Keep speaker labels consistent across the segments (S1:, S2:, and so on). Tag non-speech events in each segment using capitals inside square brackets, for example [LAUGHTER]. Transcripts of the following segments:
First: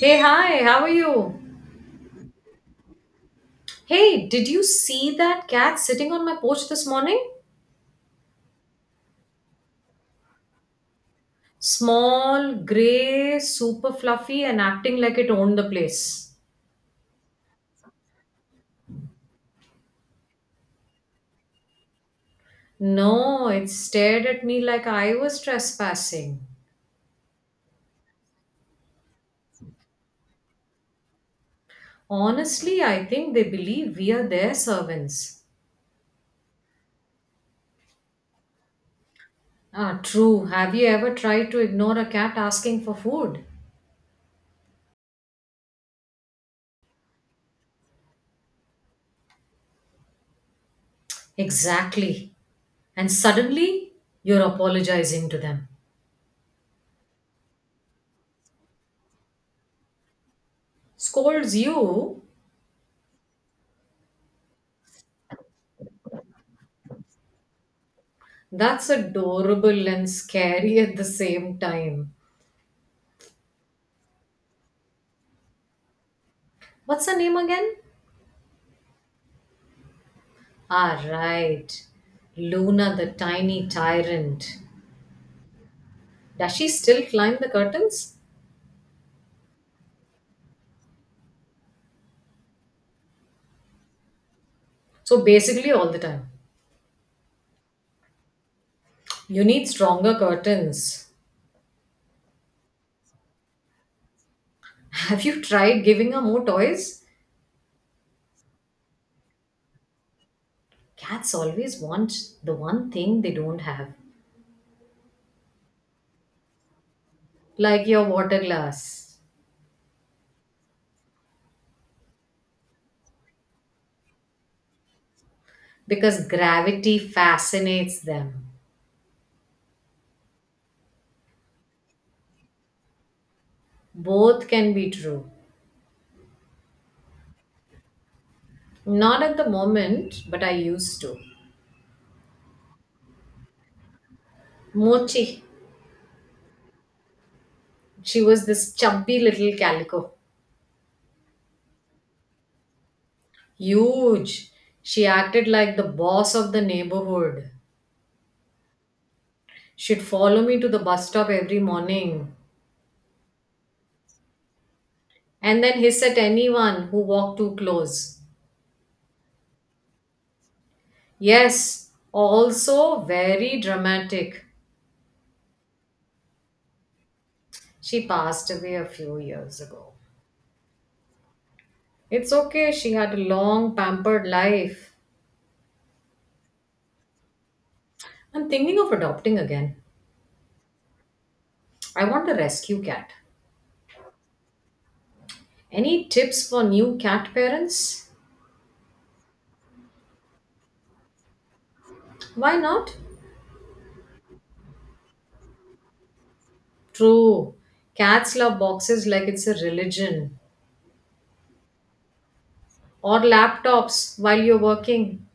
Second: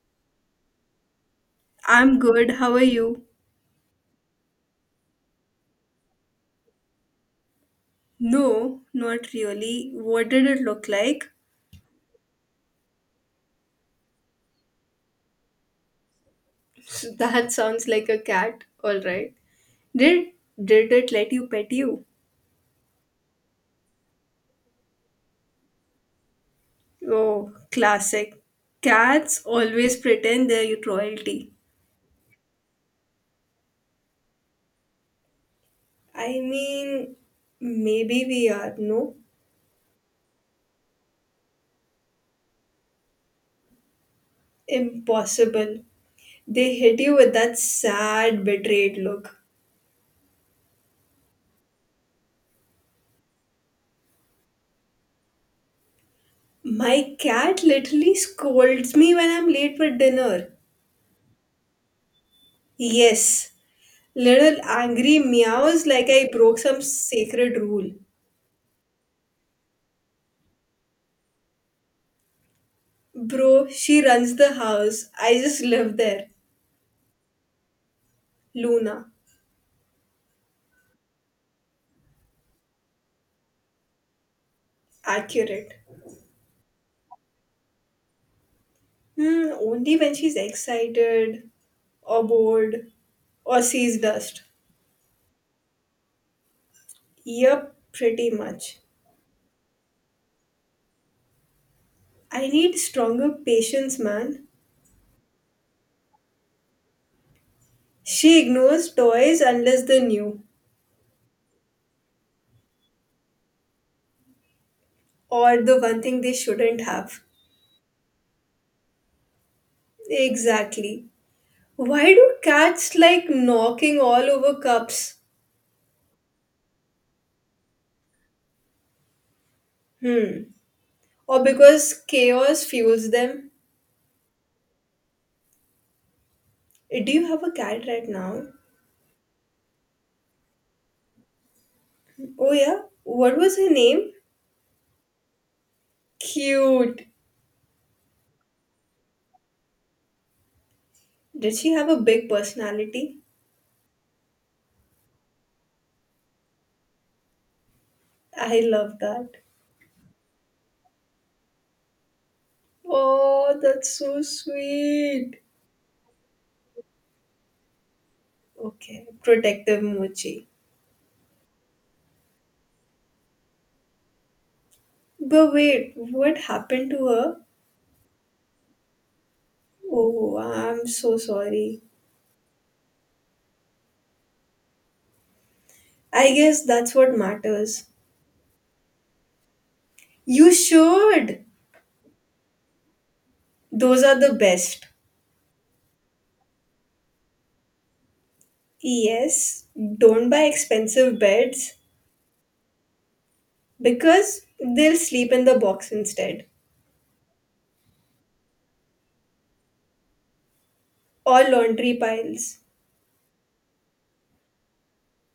S1: Hey, hi, how are you?
S2: I'm good. How are you?
S1: Hey, did you see that cat sitting on my porch this morning?
S2: No, not really. What did it look like?
S1: Small, grey, super fluffy, and acting like it owned the place.
S2: That sounds like a cat. All right. Did did it let you pet you?
S1: No, it stared at me like I was trespassing.
S2: Oh, classic. Cats always pretend they're royalty.
S1: Honestly, I think they believe we are their servants.
S2: I mean, maybe we are, no?
S1: Ah, true. Have you ever tried to ignore a cat asking for food?
S2: Impossible. They hit you with that sad, betrayed look.
S1: Exactly. And suddenly, you're apologizing to them.
S2: My cat literally scolds me when I'm late for dinner.
S1: Scolds you.
S2: Yes, little angry meows like I broke some sacred rule.
S1: That's adorable and scary at the same time.
S2: Bro, she runs the house. I just live there.
S1: What's her name again?
S2: Luna.
S1: Ah, right. Luna, the tiny tyrant.
S2: Accurate.
S1: Does she still climb the curtains?
S2: Hmm, only when she's excited or bored or sees dust.
S1: So basically, all the time.
S2: Yup, pretty much.
S1: You need stronger curtains.
S2: I need stronger patience, man.
S1: [LAUGHS] Have you tried giving her more toys?
S2: She ignores toys unless they're new
S1: Cats always want the one thing they don't have,
S2: or the one thing they shouldn't have.
S1: like your water glass,
S2: Exactly. Why do cats like knocking all over cups?
S1: because gravity fascinates them.
S2: Hmm, or because chaos fuels them.
S1: Both can be true.
S2: Do you have a cat right now?
S1: Not at the moment, but I used to.
S2: Oh, yeah. What was her name?
S1: Mochi.
S2: Cute.
S1: She was this chubby little calico.
S2: Did she have a big personality?
S1: Huge. She acted like the boss of the neighborhood.
S2: I love that.
S1: She'd follow me to the bus stop every morning
S2: Oh, that's so sweet.
S1: and then hiss at anyone who walked too close.
S2: Okay, protective Mochi.
S1: Yes, also very dramatic.
S2: But wait, what happened to her?
S1: She passed away a few years ago.
S2: Oh, I'm so sorry.
S1: It's okay, she had a long, pampered life.
S2: I guess that's what matters.
S1: I'm thinking of adopting again.
S2: You should.
S1: I want a rescue cat.
S2: Those are the best.
S1: Any tips for new cat parents?
S2: Yes, don't buy expensive beds.
S1: Why not?
S2: Because they'll sleep in the box instead,
S1: True. Cats love boxes like it's a religion.
S2: or laundry piles.
S1: Or laptops while you're working.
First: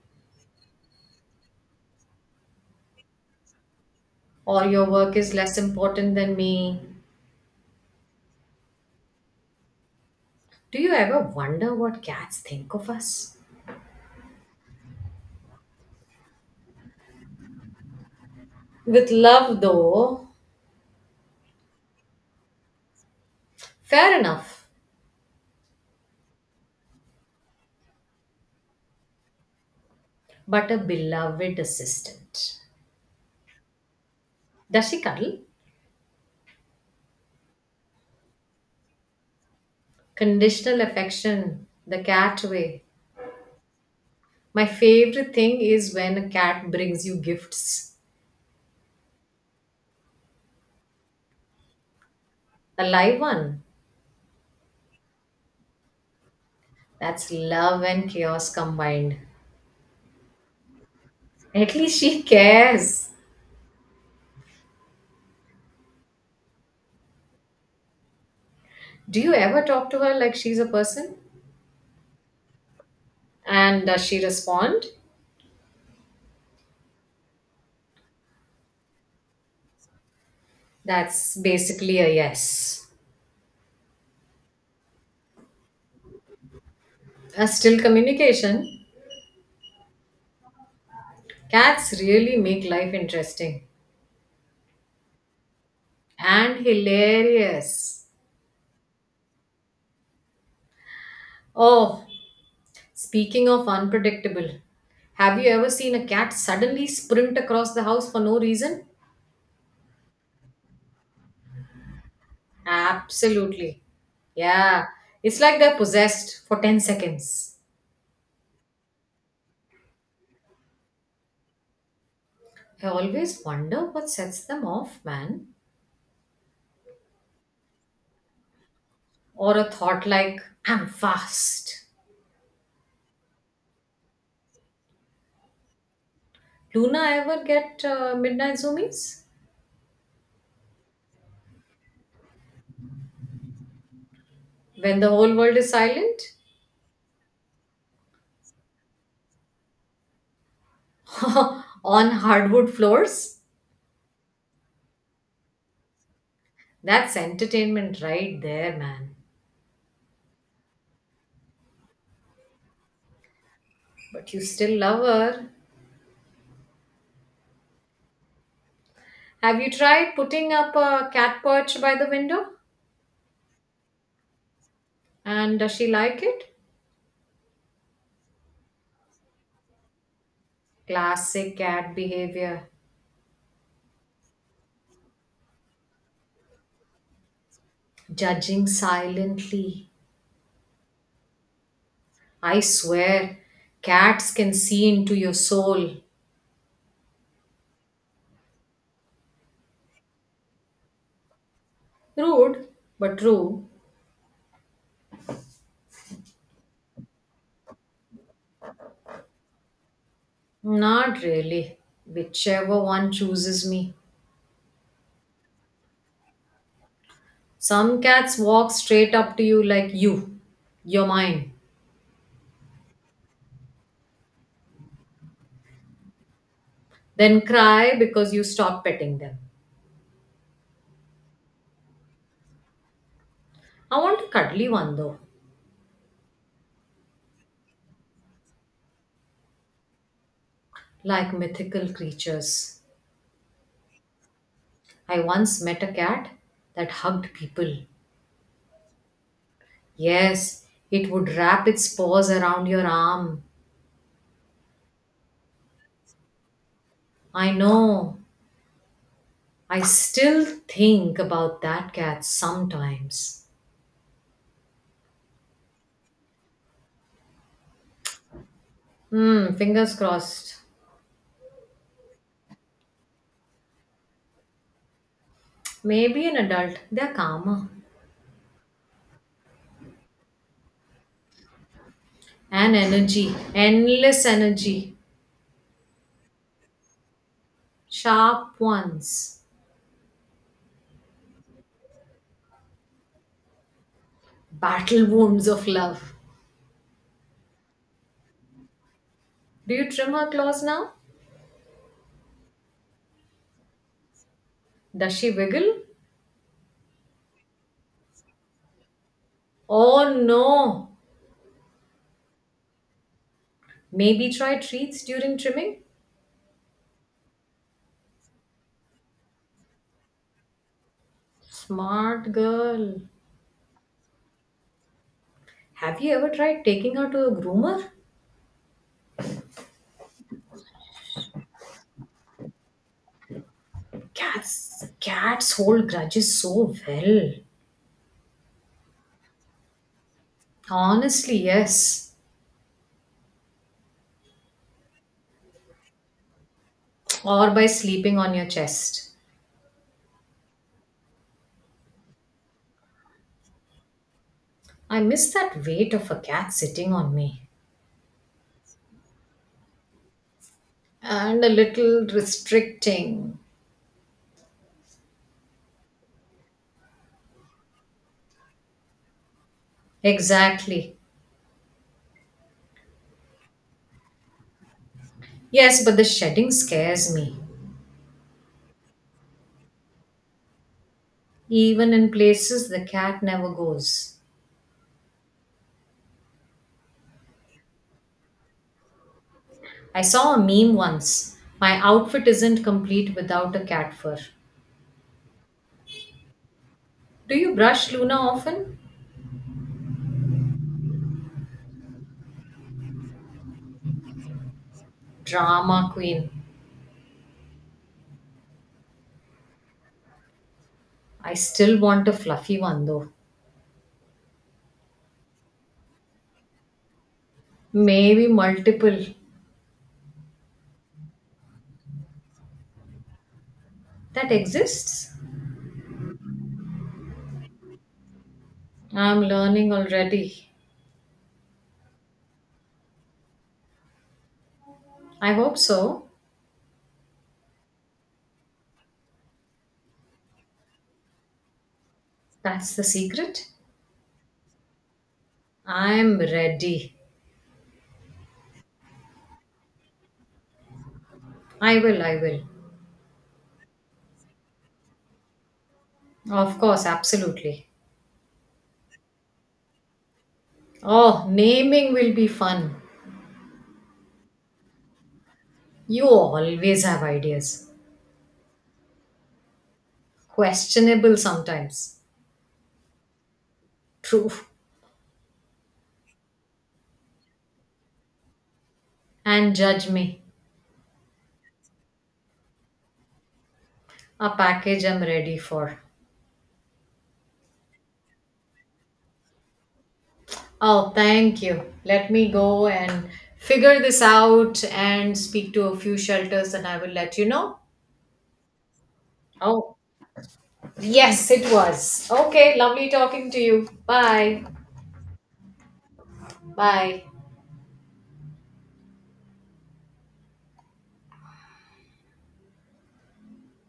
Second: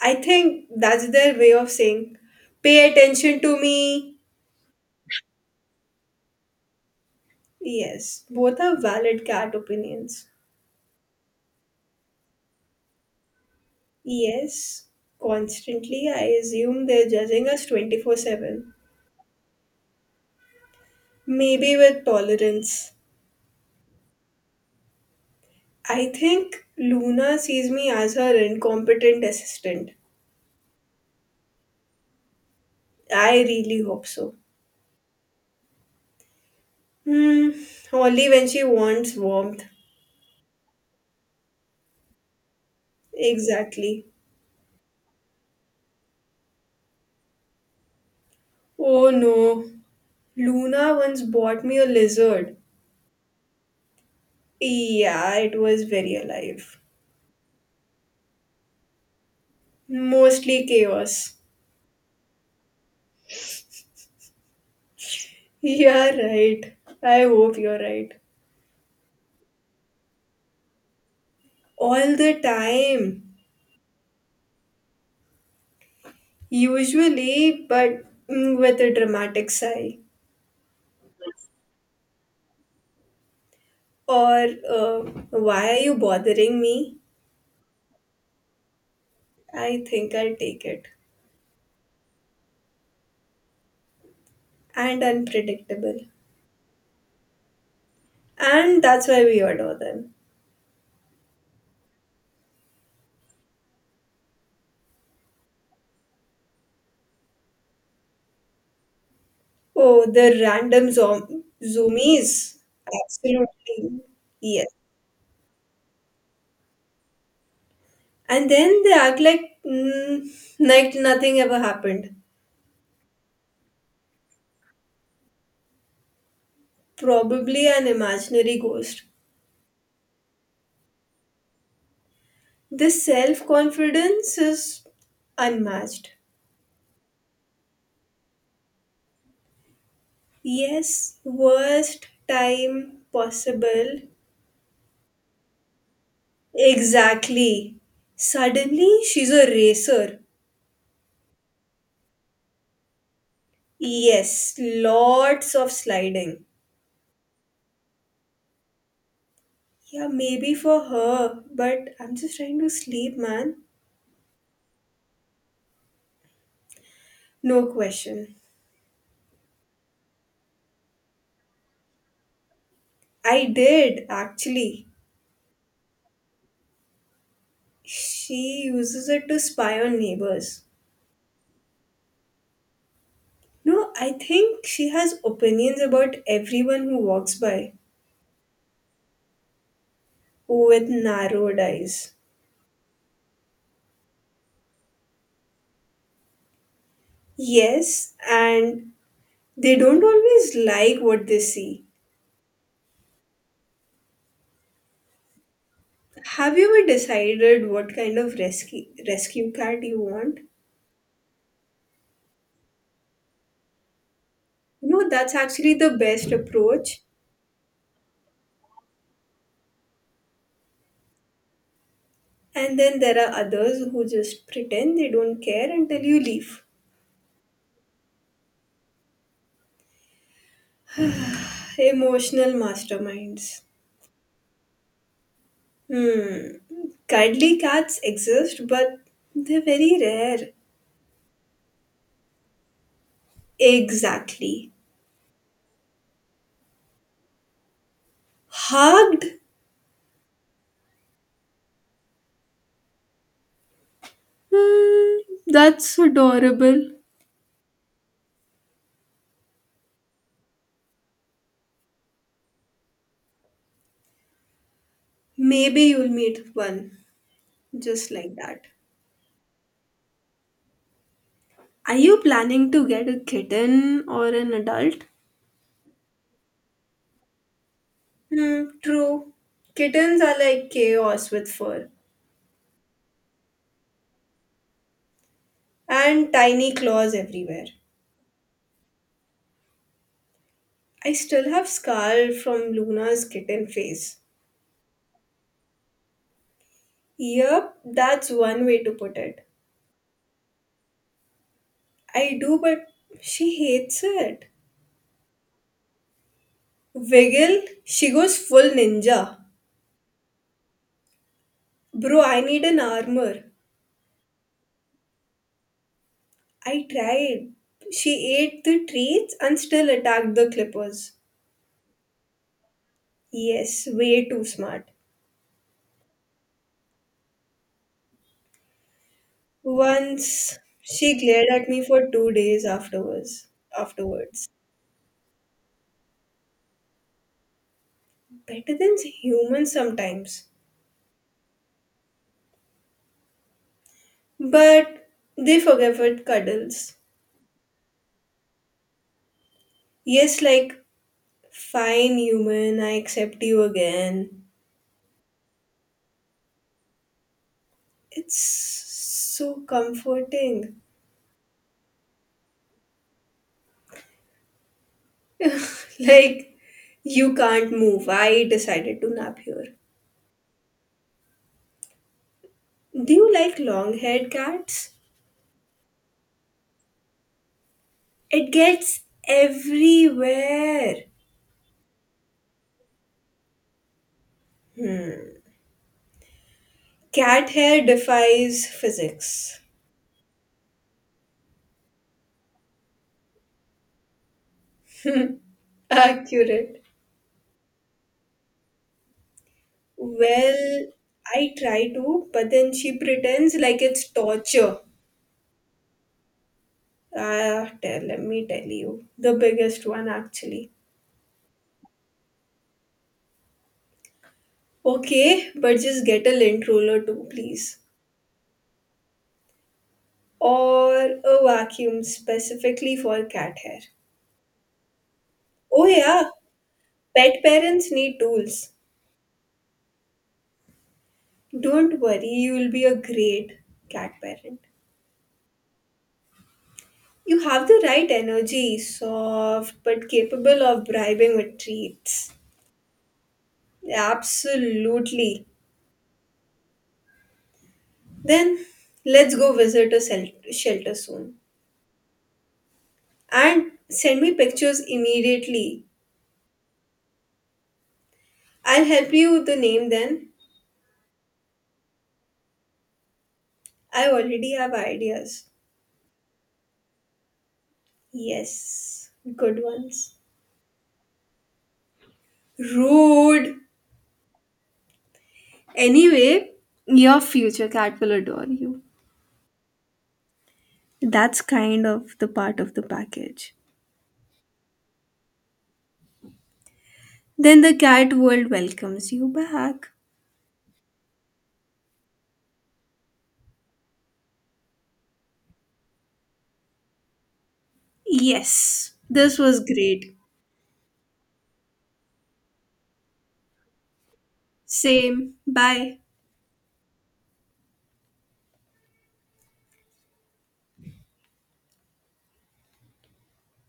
S2: I think that's their way of saying, pay attention to me.
S1: Or your work is less important than me.
S2: Yes, both are valid cat opinions.
S1: Do you ever wonder what cats think of us?
S2: Yes, constantly, I assume they're judging us 24/7.
S1: With love, though,
S2: Maybe with tolerance.
S1: fair enough.
S2: I think Luna sees me as her incompetent assistant.
S1: But a beloved assistant.
S2: I really hope so.
S1: Does she cuddle?
S2: Hmm, only when she wants warmth.
S1: Conditional affection, the cat way.
S2: Exactly.
S1: My favorite thing is when a cat brings you gifts.
S2: Oh no, Luna once bought me a lizard.
S1: A live one.
S2: Yeah, it was very alive.
S1: That's love and chaos combined.
S2: Mostly chaos. [LAUGHS]
S1: At least she cares.
S2: Yeah, right. I hope you're right.
S1: Do you ever talk to her like she's a person?
S2: All the time.
S1: And does she respond?
S2: Usually, but with a dramatic sigh.
S1: That's basically a yes.
S2: Or, uh, why are you bothering me?
S1: As still communication,
S2: I think I'll take it.
S1: cats really make life interesting
S2: And unpredictable.
S1: and hilarious.
S2: And that's why we adore them.
S1: Oh, speaking of unpredictable, have you ever seen a cat suddenly sprint across the house for no reason?
S2: Oh, the random zoomies.
S1: Absolutely.
S2: Absolutely. Yes.
S1: Yeah, it's like they're possessed for 10 seconds.
S2: And then they act like like nothing ever happened.
S1: I always wonder what sets them off, man.
S2: Probably an imaginary ghost.
S1: Or a thought like, I'm fast.
S2: This self confidence is unmatched.
S1: Luna ever get midnight zoomies?
S2: Yes, worst time possible.
S1: When the whole world is silent?
S2: Exactly. Suddenly, she's a racer.
S1: [LAUGHS] On hardwood floors?
S2: Yes, lots of sliding.
S1: That's entertainment right there, man.
S2: Yeah, maybe for her, but I'm just trying to sleep, man.
S1: But you still love her.
S2: No question.
S1: Have you tried putting up a cat perch by the window?
S2: I did, actually.
S1: And does she like it?
S2: She uses it to spy on neighbors.
S1: Classic cat behavior.
S2: No, I think she has opinions about everyone who walks by
S1: Judging silently.
S2: with narrowed eyes.
S1: I swear, cats can see into your soul.
S2: Yes, and they don't always like what they see.
S1: Rude, but true.
S2: Have you ever decided what kind of rescue cat you want?
S1: Not really. Whichever one chooses me.
S2: No, that's actually the best approach.
S1: Some cats walk straight up to you like you're mine,
S2: And then there are others who just pretend they don't care until you leave.
S1: then cry because you stop petting them.
S2: Emotional masterminds.
S1: I want a cuddly one though,
S2: Hmm. Cuddly cats exist, but they're very rare.
S1: like mythical creatures.
S2: Exactly.
S1: I once met a cat that hugged people.
S2: Hugged?
S1: Yes, it would wrap its paws around your arm.
S2: Hmm. That's adorable.
S1: I know. I still think about that cat sometimes.
S2: Maybe you'll meet one just like that.
S1: Hmm, fingers crossed.
S2: Are you planning to get a kitten or an adult?
S1: Maybe an adult. They're calmer.
S2: Hmm, true. Kittens are like chaos with fur
S1: And energy, endless energy,
S2: and tiny claws everywhere.
S1: sharp ones,
S2: I still have scar from Luna's kitten phase.
S1: battle wounds of love.
S2: Yep, that's one way to put it.
S1: Do you trim her claws now?
S2: I do, but she hates it.
S1: Does she wiggle?
S2: Wiggle, she goes full ninja.
S1: Oh no!
S2: Bro, I need an armor.
S1: Maybe try treats during trimming?
S2: I tried. She ate the treats and still attacked the clippers.
S1: Smart girl.
S2: Yes, way too smart.
S1: Have you ever tried taking her to a groomer?
S2: Once she glared at me for 2 days afterwards. Afterwards,
S1: Cats hold grudges so well.
S2: better than humans sometimes.
S1: Honestly, yes.
S2: But they forgave it cuddles.
S1: Or by sleeping on your chest.
S2: Yes, like, fine, human, I accept you again.
S1: I miss that weight of a cat sitting on me.
S2: It's so comforting.
S1: And a little restricting.
S2: [LAUGHS] Like, you can't move. I decided to nap here.
S1: Exactly.
S2: Do you like long haired cats?
S1: Yes, but the shedding scares me.
S2: It gets everywhere.
S1: Even in places the cat never goes.
S2: Hmm. Cat hair defies physics.
S1: I saw a meme once. My outfit isn't complete without a cat fur.
S2: [LAUGHS] Accurate.
S1: Do you brush Luna often?
S2: Well, I try to, but then she pretends like it's torture.
S1: Drama queen.
S2: Let me tell you. The biggest one, actually.
S1: I still want a fluffy one though.
S2: Okay, but just get a lint roller too, please.
S1: Maybe multiple.
S2: Or a vacuum specifically for cat hair.
S1: That exists?
S2: Oh, yeah, pet parents need tools.
S1: I'm learning already.
S2: Don't worry, you will be a great cat parent.
S1: I hope so.
S2: You have the right energy, soft but capable of bribing with treats.
S1: That's the secret.
S2: Absolutely.
S1: I'm ready.
S2: Then let's go visit a shelter soon.
S1: I will.
S2: And send me pictures immediately.
S1: Of course, absolutely.
S2: I'll help you with the name then.
S1: Oh, naming will be fun.
S2: I already have ideas.
S1: You always have ideas.
S2: Yes, good ones.
S1: Questionable sometimes.
S2: Rude.
S1: True.
S2: Anyway, your future cat will adore you.
S1: And judge me.
S2: That's kind of the part of the package.
S1: A package I'm ready for.
S2: Then the cat world welcomes you back.
S1: Oh, thank you. Let me go and figure this out and speak to a few shelters and I will let you know.
S2: Yes, this was
S1: Oh,
S2: great.
S1: yes, it was. Okay, lovely talking to you. Bye.
S2: Same. Bye.
S1: Bye.